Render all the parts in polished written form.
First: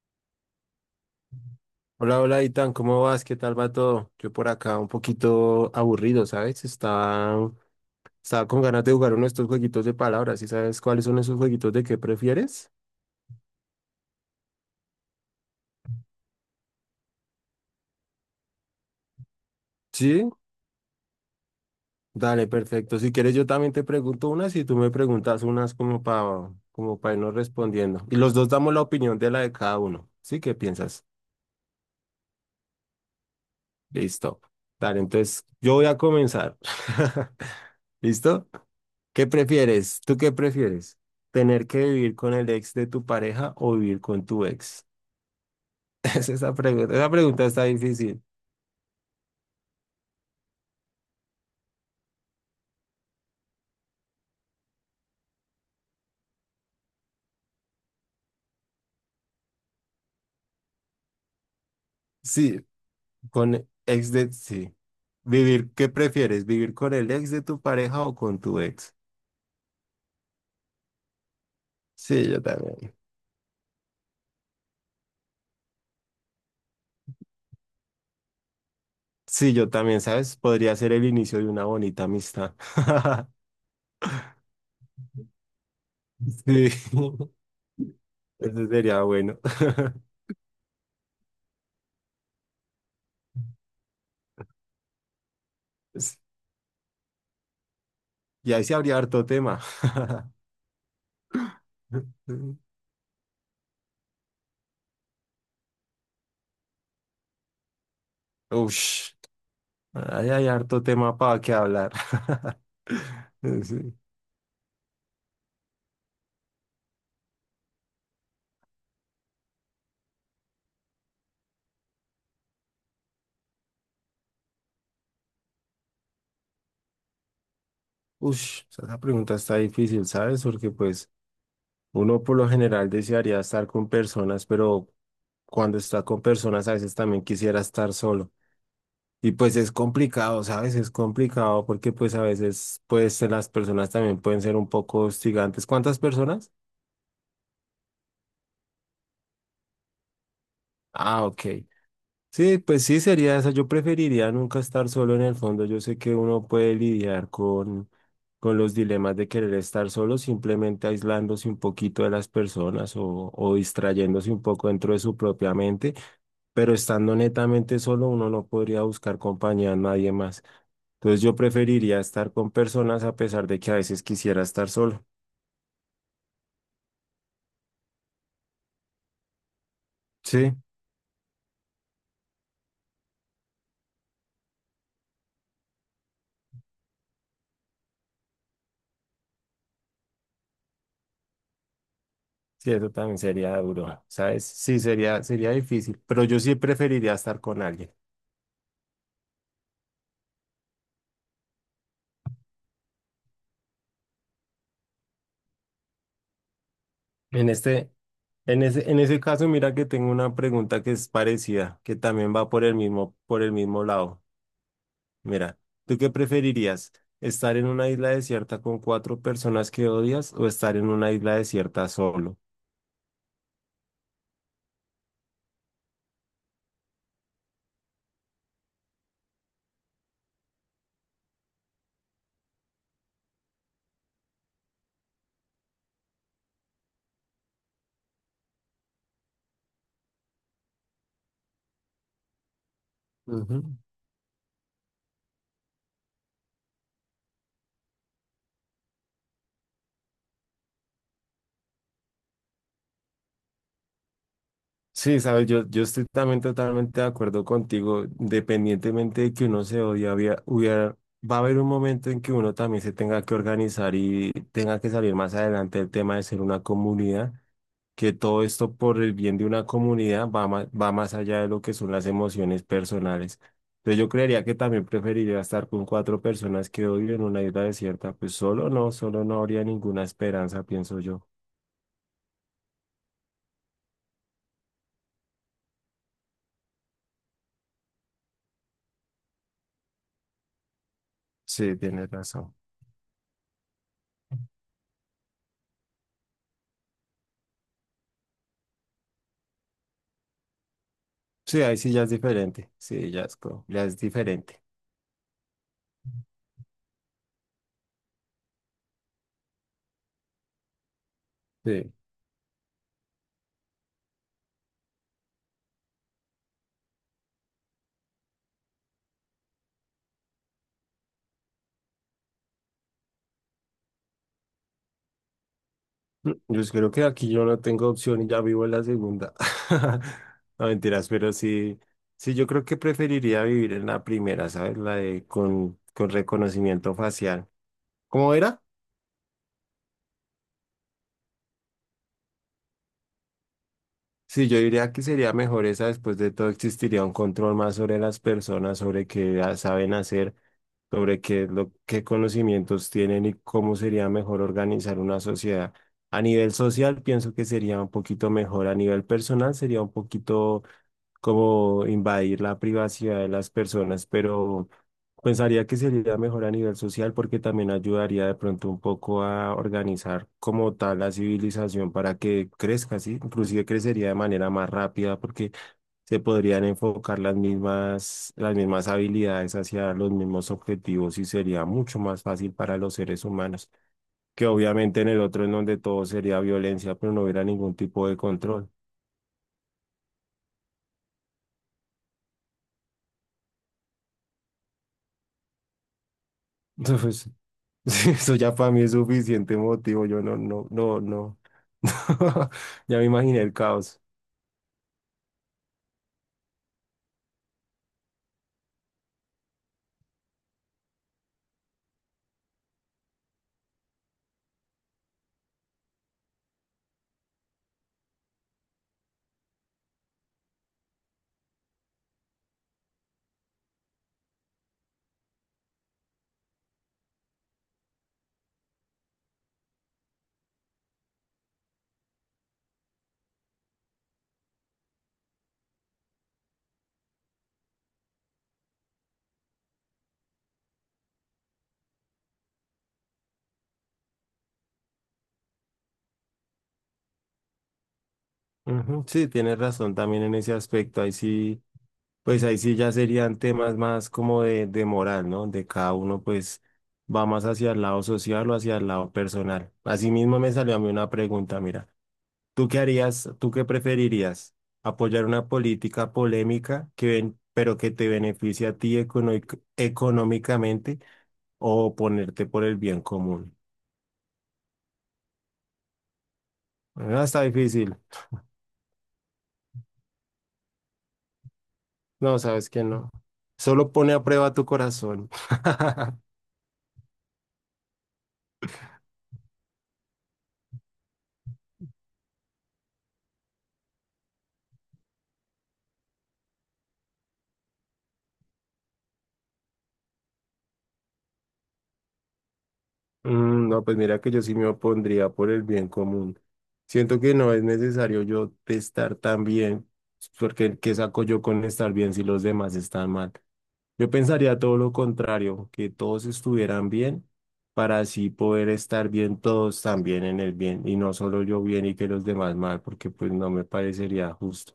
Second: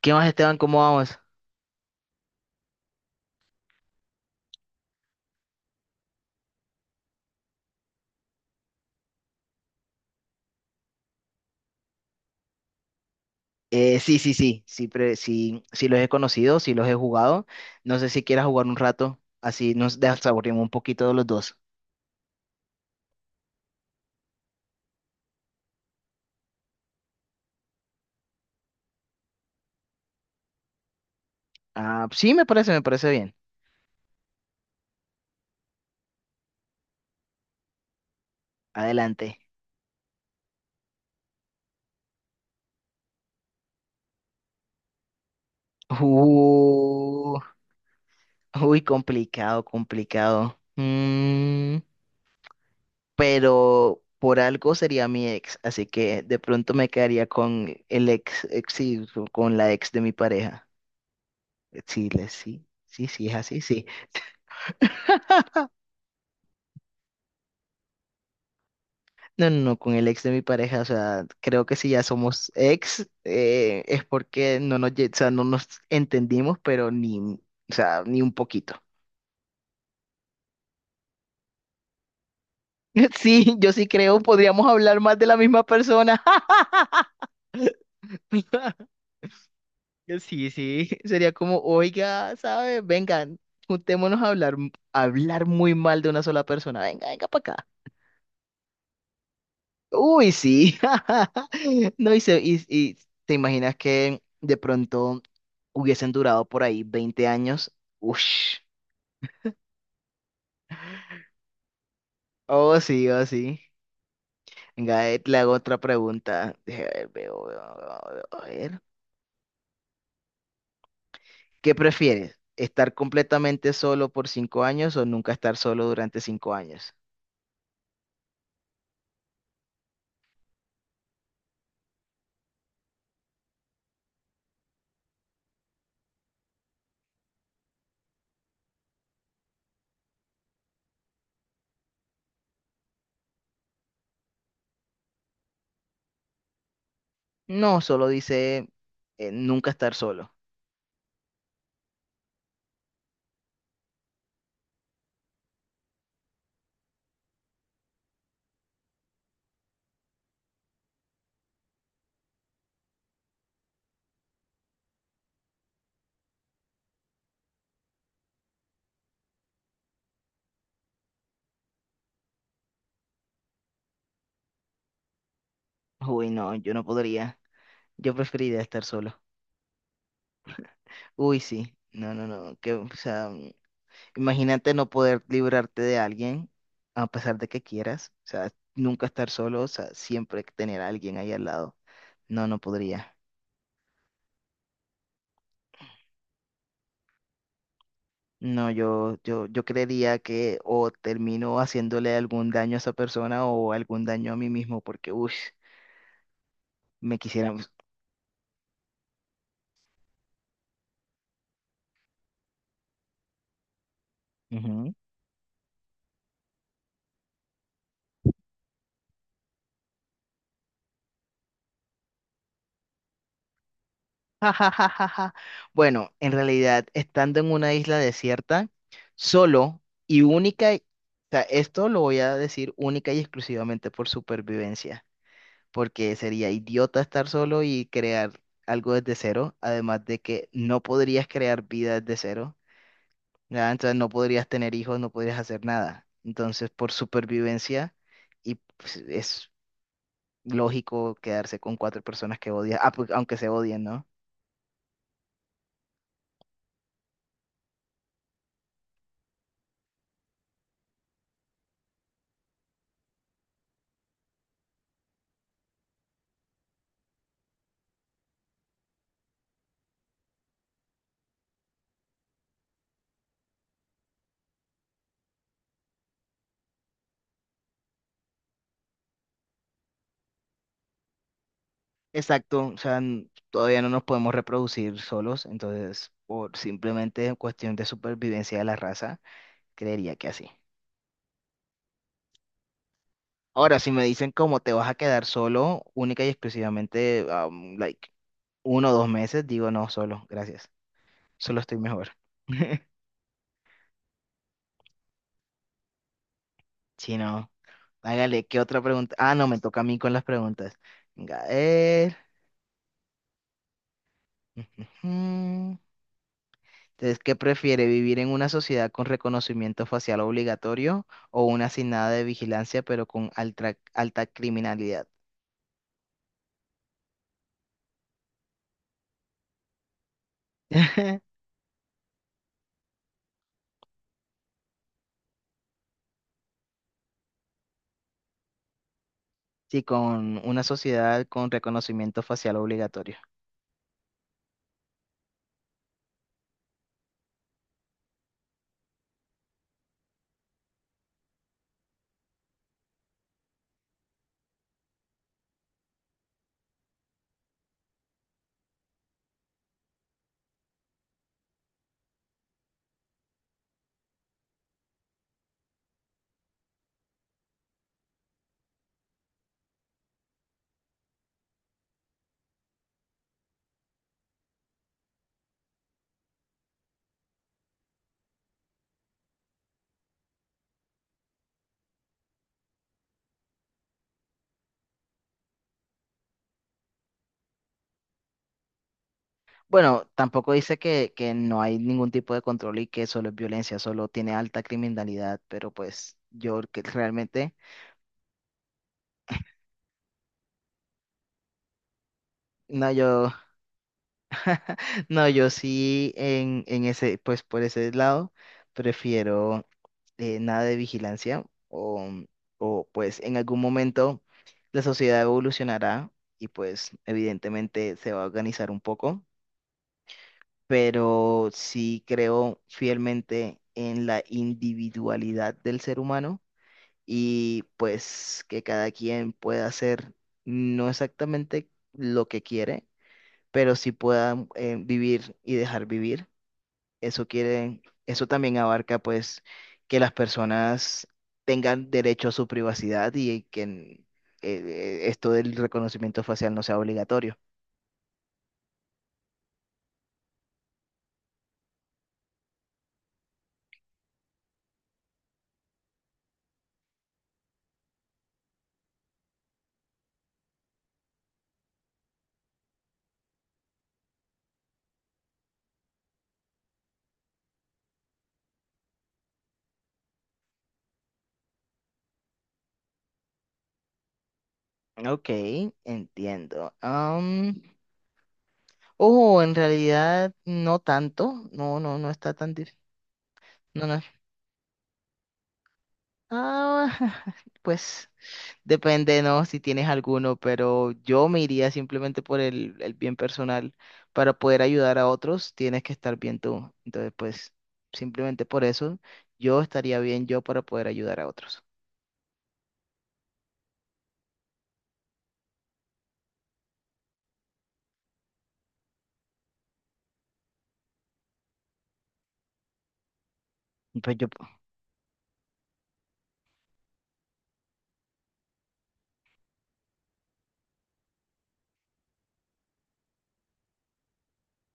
¿Qué más, Esteban? ¿Cómo vamos? Hola, hola, Itan, ¿cómo vas? ¿Qué tal va todo? Yo por acá un poquito aburrido, ¿sabes? Estaba con ganas de jugar uno de estos jueguitos de palabras. ¿Y sabes cuáles son esos jueguitos de qué prefieres? Sí, sí, sí, sí, sí, sí los he conocido, sí los he jugado. No sé si quieras jugar un rato, así nos Sí, desaburrimos un poquito de los dos. dale, perfecto. Si quieres, yo también te pregunto unas y tú me preguntas unas como para irnos respondiendo. Y los dos damos la opinión de la de cada uno. ¿Sí? ¿Qué piensas? Ah, sí, me parece bien. Listo. Dale, entonces yo voy a comenzar. ¿Listo? ¿Qué Adelante. prefieres? ¿Tú qué prefieres? ¿Tener que vivir con el ex de tu pareja o vivir con tu ex? Es esa pregunta. Esa Uh, pregunta está difícil. uy, complicado, complicado. Pero por algo sería mi ex, así que de pronto me quedaría con el ex sí, con la ex de mi pareja. Sí, Sí, sí, sí, sí, es así, con sí. ex de... Sí. Vivir, ¿qué prefieres? ¿Vivir con el ex de tu pareja o con tu ex? No, no, no, con el ex de mi pareja, o sea, creo que si ya Sí, yo somos también. ex, es porque no nos, lle- o sea, no nos entendimos, pero ni, o sea, ni un poquito. Sí, yo también, ¿sabes? Podría ser el inicio de una bonita amistad. Sí, yo sí creo, podríamos hablar más de la misma persona. Sí, eso sería bueno. Sí, sí, sería como, oiga, ¿sabes? Vengan, juntémonos a hablar, hablar muy mal de una sola persona. Venga, venga para acá. Y ahí se habría harto tema. Uy, sí. No, y, se- y, y te imaginas que de pronto hubiesen durado por ahí 20 años. Ush. Ush. Ahí hay harto tema para que hablar. Oh, sí, oh, sí. Sí. Venga, le hago otra pregunta. Deje ver, veo, veo, veo, veo, a ver. ¿Qué prefieres? ¿Estar completamente solo por 5 años o nunca estar solo durante 5 años? Ush, esa pregunta está difícil, ¿sabes? Porque pues uno por lo general desearía estar con personas, pero cuando está con personas a veces también quisiera estar solo. Y pues es complicado, ¿sabes? Es complicado porque pues a veces pues las personas también pueden ser un poco hostigantes. ¿Cuántas personas? No, solo dice nunca estar solo. Ah, ok. Sí, pues sí sería esa. Yo preferiría nunca estar solo en el fondo. Yo sé que uno puede lidiar con los dilemas de querer estar solo, simplemente aislándose un poquito de las personas o distrayéndose un poco dentro de su propia mente, pero estando netamente solo uno no podría buscar compañía a nadie más. Entonces yo preferiría estar con personas a pesar de que a veces quisiera estar solo. Uy, no, yo no podría. Yo preferiría estar solo. Sí, Uy, sí. No, no, no. Que, o sea. Imagínate no poder librarte de alguien a pesar de que quieras. O sea, nunca estar solo, o sea, siempre tener a alguien ahí al lado. No, no sí, eso podría. también sería duro, ¿sabes? Sí, sería, sería difícil, pero yo sí preferiría estar con alguien. No, yo creería que o termino haciéndole algún daño a esa persona o algún daño a mí mismo porque, uff, me En quisiera... Ujú. este, en ese caso, mira que tengo una pregunta que es parecida, que también va por el mismo lado. Mira, ¿tú qué preferirías? ¿Estar en una isla desierta con cuatro personas que odias o estar en una isla desierta solo? Ja, ja, ja, ja, ja. Bueno, en realidad, estando en una isla desierta, solo y única, o sea, esto lo voy a decir única y exclusivamente por supervivencia. Porque sería idiota estar solo y crear algo desde cero, además de que no podrías crear vida desde cero, ¿ya? Ujú. Entonces no podrías tener hijos, no podrías hacer nada. Entonces, por supervivencia, y pues, es lógico quedarse con cuatro personas que odias, ah, pues, aunque se odien, ¿no? Sí, sabes, yo estoy también totalmente de acuerdo contigo. Independientemente de que uno se odie, va a haber un momento en que uno también se tenga que organizar y tenga que salir más adelante el tema de ser una comunidad. Que todo esto por el bien de una comunidad va más allá de lo que son las emociones personales. Entonces yo creería que también preferiría estar con cuatro personas que odio en una isla desierta. Pues solo no habría ninguna esperanza, pienso yo. Exacto, o sea, todavía no nos podemos reproducir solos, entonces, por simplemente cuestión de supervivencia de la raza, creería que así. Sí, tienes razón. Ahora, si me dicen cómo te vas a quedar solo, única y exclusivamente, like, 1 o 2 meses, digo no, solo, gracias. Solo Sí, ahí estoy sí ya mejor. es diferente. Sí, ya es, co- ya es diferente. Si no, hágale, ¿qué otra pregunta? Ah, no, me toca a mí con las preguntas. Venga, a Sí. ver. Ujujú. Entonces, ¿qué prefiere, vivir en una sociedad con reconocimiento facial obligatorio o una sin nada de vigilancia, pero con alta, alta criminalidad? Yo creo que aquí yo no tengo opción y ya vivo en la segunda. No mentiras, pero sí, sí, yo creo que preferiría vivir en la primera, ¿sabes? La de con reconocimiento facial. ¿Cómo era? Sí, con una sociedad con reconocimiento facial obligatorio. Sí, yo diría que sería mejor esa. Después de todo, existiría un control más sobre las personas, sobre qué ah, saben hacer, sobre qué, es lo, qué conocimientos tienen y cómo sería mejor organizar una sociedad. A nivel social, pienso que sería un poquito mejor. A nivel personal, sería un poquito como invadir la privacidad de las personas, pero pensaría que sería mejor a nivel social porque también ayudaría de pronto un poco a organizar como tal la civilización para que crezca, ¿sí? Inclusive crecería de manera más rápida porque se podrían enfocar las mismas habilidades hacia los mismos objetivos y sería mucho más fácil para los seres humanos, que obviamente en el otro en donde todo sería violencia, pero no hubiera ningún tipo de control. Bueno, tampoco dice que no hay ningún tipo de control y que solo es violencia, solo tiene alta criminalidad, pero pues yo que Eso, pues, realmente, sí, eso ya para mí es suficiente motivo. Yo no, no, no, no. no, Ya me yo, imaginé el caos. no, yo sí en ese, pues por ese lado, prefiero nada de vigilancia o pues en algún momento la sociedad evolucionará y pues evidentemente se va a organizar un poco, pero sí creo fielmente en la individualidad del ser humano y pues que cada quien pueda hacer no exactamente lo que quiere, pero sí pueda vivir y dejar vivir. Eso quiere, eso también abarca pues que las personas tengan derecho a su privacidad y que esto del reconocimiento facial no sea obligatorio. Ujú, sí, tienes razón también en ese aspecto. Ahí sí, pues ahí sí ya serían temas más como de moral, ¿no? De cada uno, pues va más hacia el lado social o hacia el lado personal. Asimismo me salió a mí una pregunta, mira, ¿tú qué harías, tú qué preferirías? ¿Apoyar una política polémica que ven, pero que te beneficie a ti econo- económicamente? O ponerte por el bien común. Ok, entiendo. Ah, está Am, difícil. oh, en realidad no tanto. No, no, no está No, tan sabes dif- que no. No, Solo no. pone a prueba tu corazón. Ah, pues depende, ¿no? Si tienes alguno, pero yo me iría simplemente por el bien personal. Para poder ayudar a otros, tienes que estar bien tú. Entonces, pues, simplemente por eso, yo estaría bien yo para poder ayudar a otros. Mm, no, pues mira que yo sí me opondría por el bien común. Siento que no es necesario yo estar tan bien, porque ¿qué saco yo con estar bien si los demás están mal? Yo Pues yo. pensaría todo lo contrario, que todos estuvieran bien para así poder estar bien todos también en el bien y no solo yo bien y que los demás mal, porque pues no me parecería justo.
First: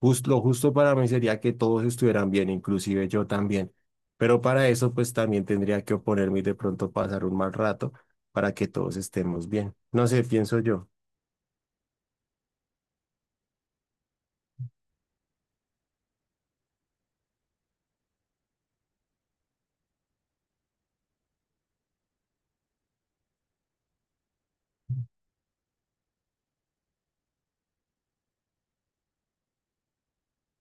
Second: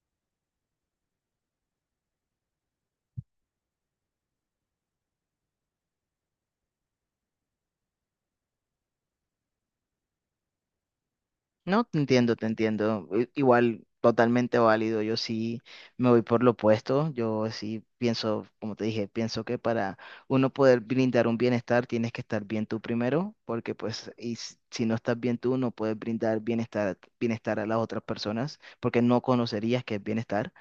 Jus- lo justo para mí sería que todos estuvieran bien, inclusive yo también. Pero para eso, pues también tendría que oponerme y de pronto pasar un mal rato para que todos estemos bien. No sé, pienso yo. No, te entiendo, te entiendo. Igual, totalmente válido. Yo sí me voy por lo opuesto. Yo sí pienso, como te dije, pienso que para uno poder brindar un bienestar tienes que estar bien tú primero, porque pues si no estás bien tú, no puedes brindar bienestar a las otras personas, porque no conocerías qué es bienestar.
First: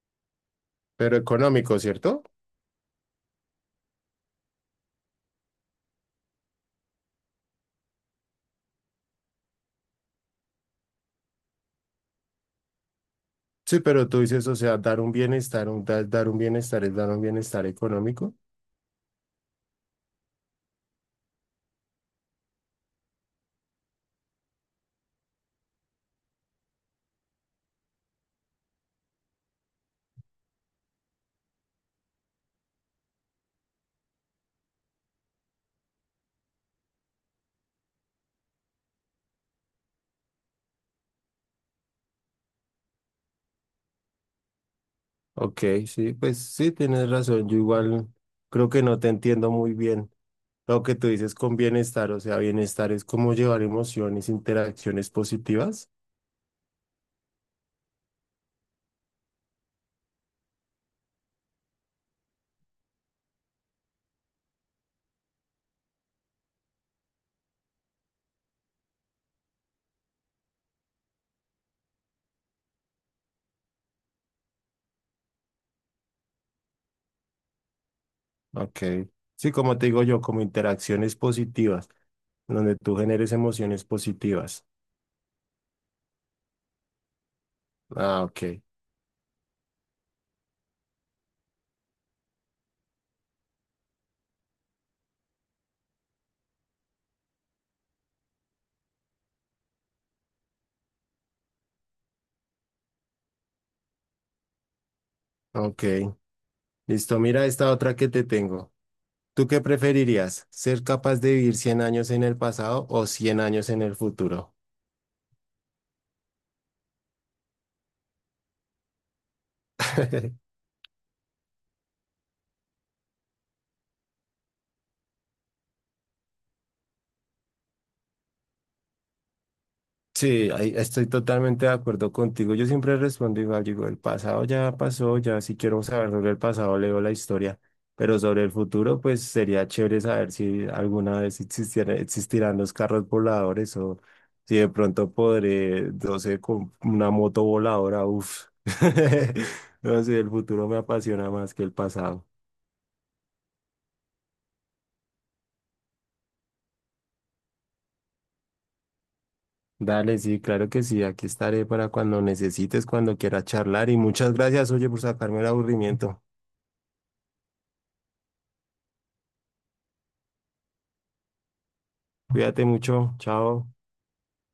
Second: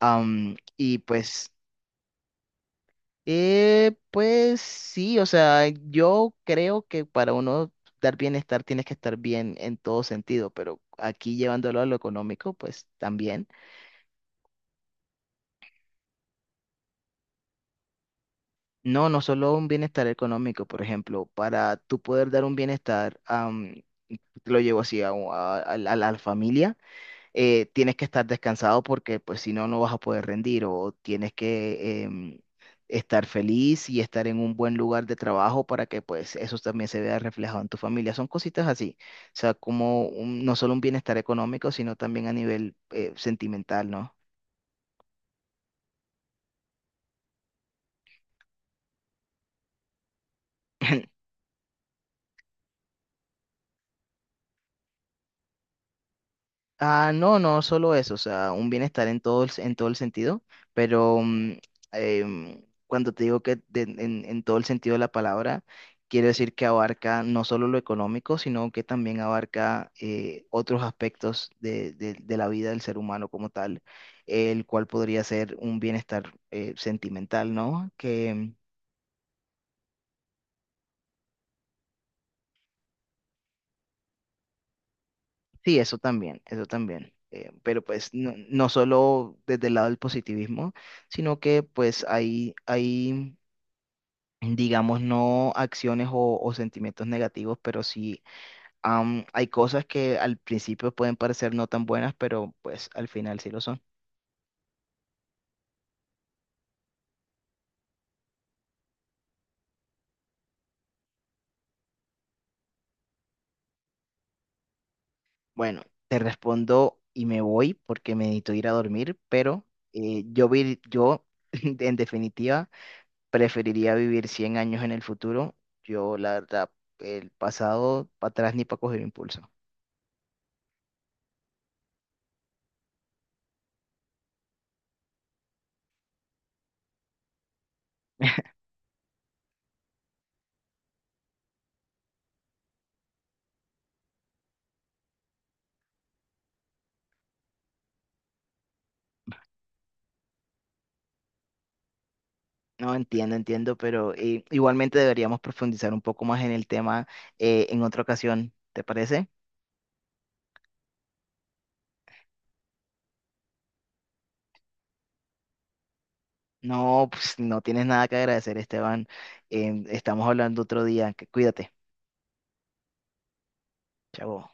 Y Pero pues económico, ¿cierto? eh, pues sí, o sea, yo creo que para uno dar bienestar tienes que estar bien en todo sentido, pero aquí llevándolo a lo económico, pues también. Sí, pero tú dices, o sea, dar un bienestar, dar un bienestar es dar un bienestar económico. No, no solo un bienestar económico, por ejemplo, para tú poder dar un bienestar, lo llevo así a, un- a la familia. Tienes que estar descansado porque pues si no, no vas a poder rendir o tienes que estar feliz y estar en un buen lugar de trabajo para que pues eso también se vea reflejado en tu familia. Son cositas así, o sea, como no solo un bienestar económico, sino también a nivel sentimental, ¿no? Ok, sí, pues sí, tienes razón. Yo igual creo que no te entiendo muy bien lo que tú dices con bienestar. O sea, bienestar es como llevar emociones, interacciones positivas. Ah, no, no solo eso, o sea, un bienestar en todo el sentido, pero cuando te digo que en todo el sentido de la palabra, quiero decir que abarca no solo lo económico, sino que también abarca otros aspectos de la vida del ser humano como tal, el cual podría ser un bienestar sentimental, ¿no? Que mm, Ok. Sí, como te digo yo, como interacciones positivas, donde tú generes emociones positivas. sí, eso también, eso también. Pero pues Ah, no, ok. no solo desde el lado del positivismo, sino que pues hay digamos, no acciones o sentimientos negativos, pero sí hay cosas que al principio pueden parecer no tan buenas, pero pues al final sí lo son. Ok. Listo, mira esta otra que te tengo. ¿Tú qué preferirías? ¿Ser capaz de vivir 100 años en el pasado o 100 años en el futuro? Bueno, te respondo y me voy porque me necesito ir a dormir, pero yo en definitiva preferiría vivir 100 años en el futuro. Yo, la verdad, el pasado para atrás ni para coger impulso. Sí, ahí estoy totalmente de acuerdo contigo. Yo siempre respondo igual, digo, el pasado ya pasó, ya si quiero saber sobre el pasado leo la historia, pero sobre el futuro, pues sería chévere saber si alguna vez existiera- existirán los carros voladores o si de pronto podré, no sé, con una moto voladora, uff. No sé, el futuro me apasiona más que el pasado. No, entiendo, entiendo, pero igualmente deberíamos profundizar un poco más en el tema en otra ocasión, ¿te parece? Dale, sí, claro que sí, aquí estaré para cuando necesites, cuando quieras charlar y muchas gracias, oye, por sacarme el aburrimiento. No, pues no tienes nada que agradecer, Esteban. Estamos hablando otro día. Cuídate. Cuídate mucho, chao. Chao.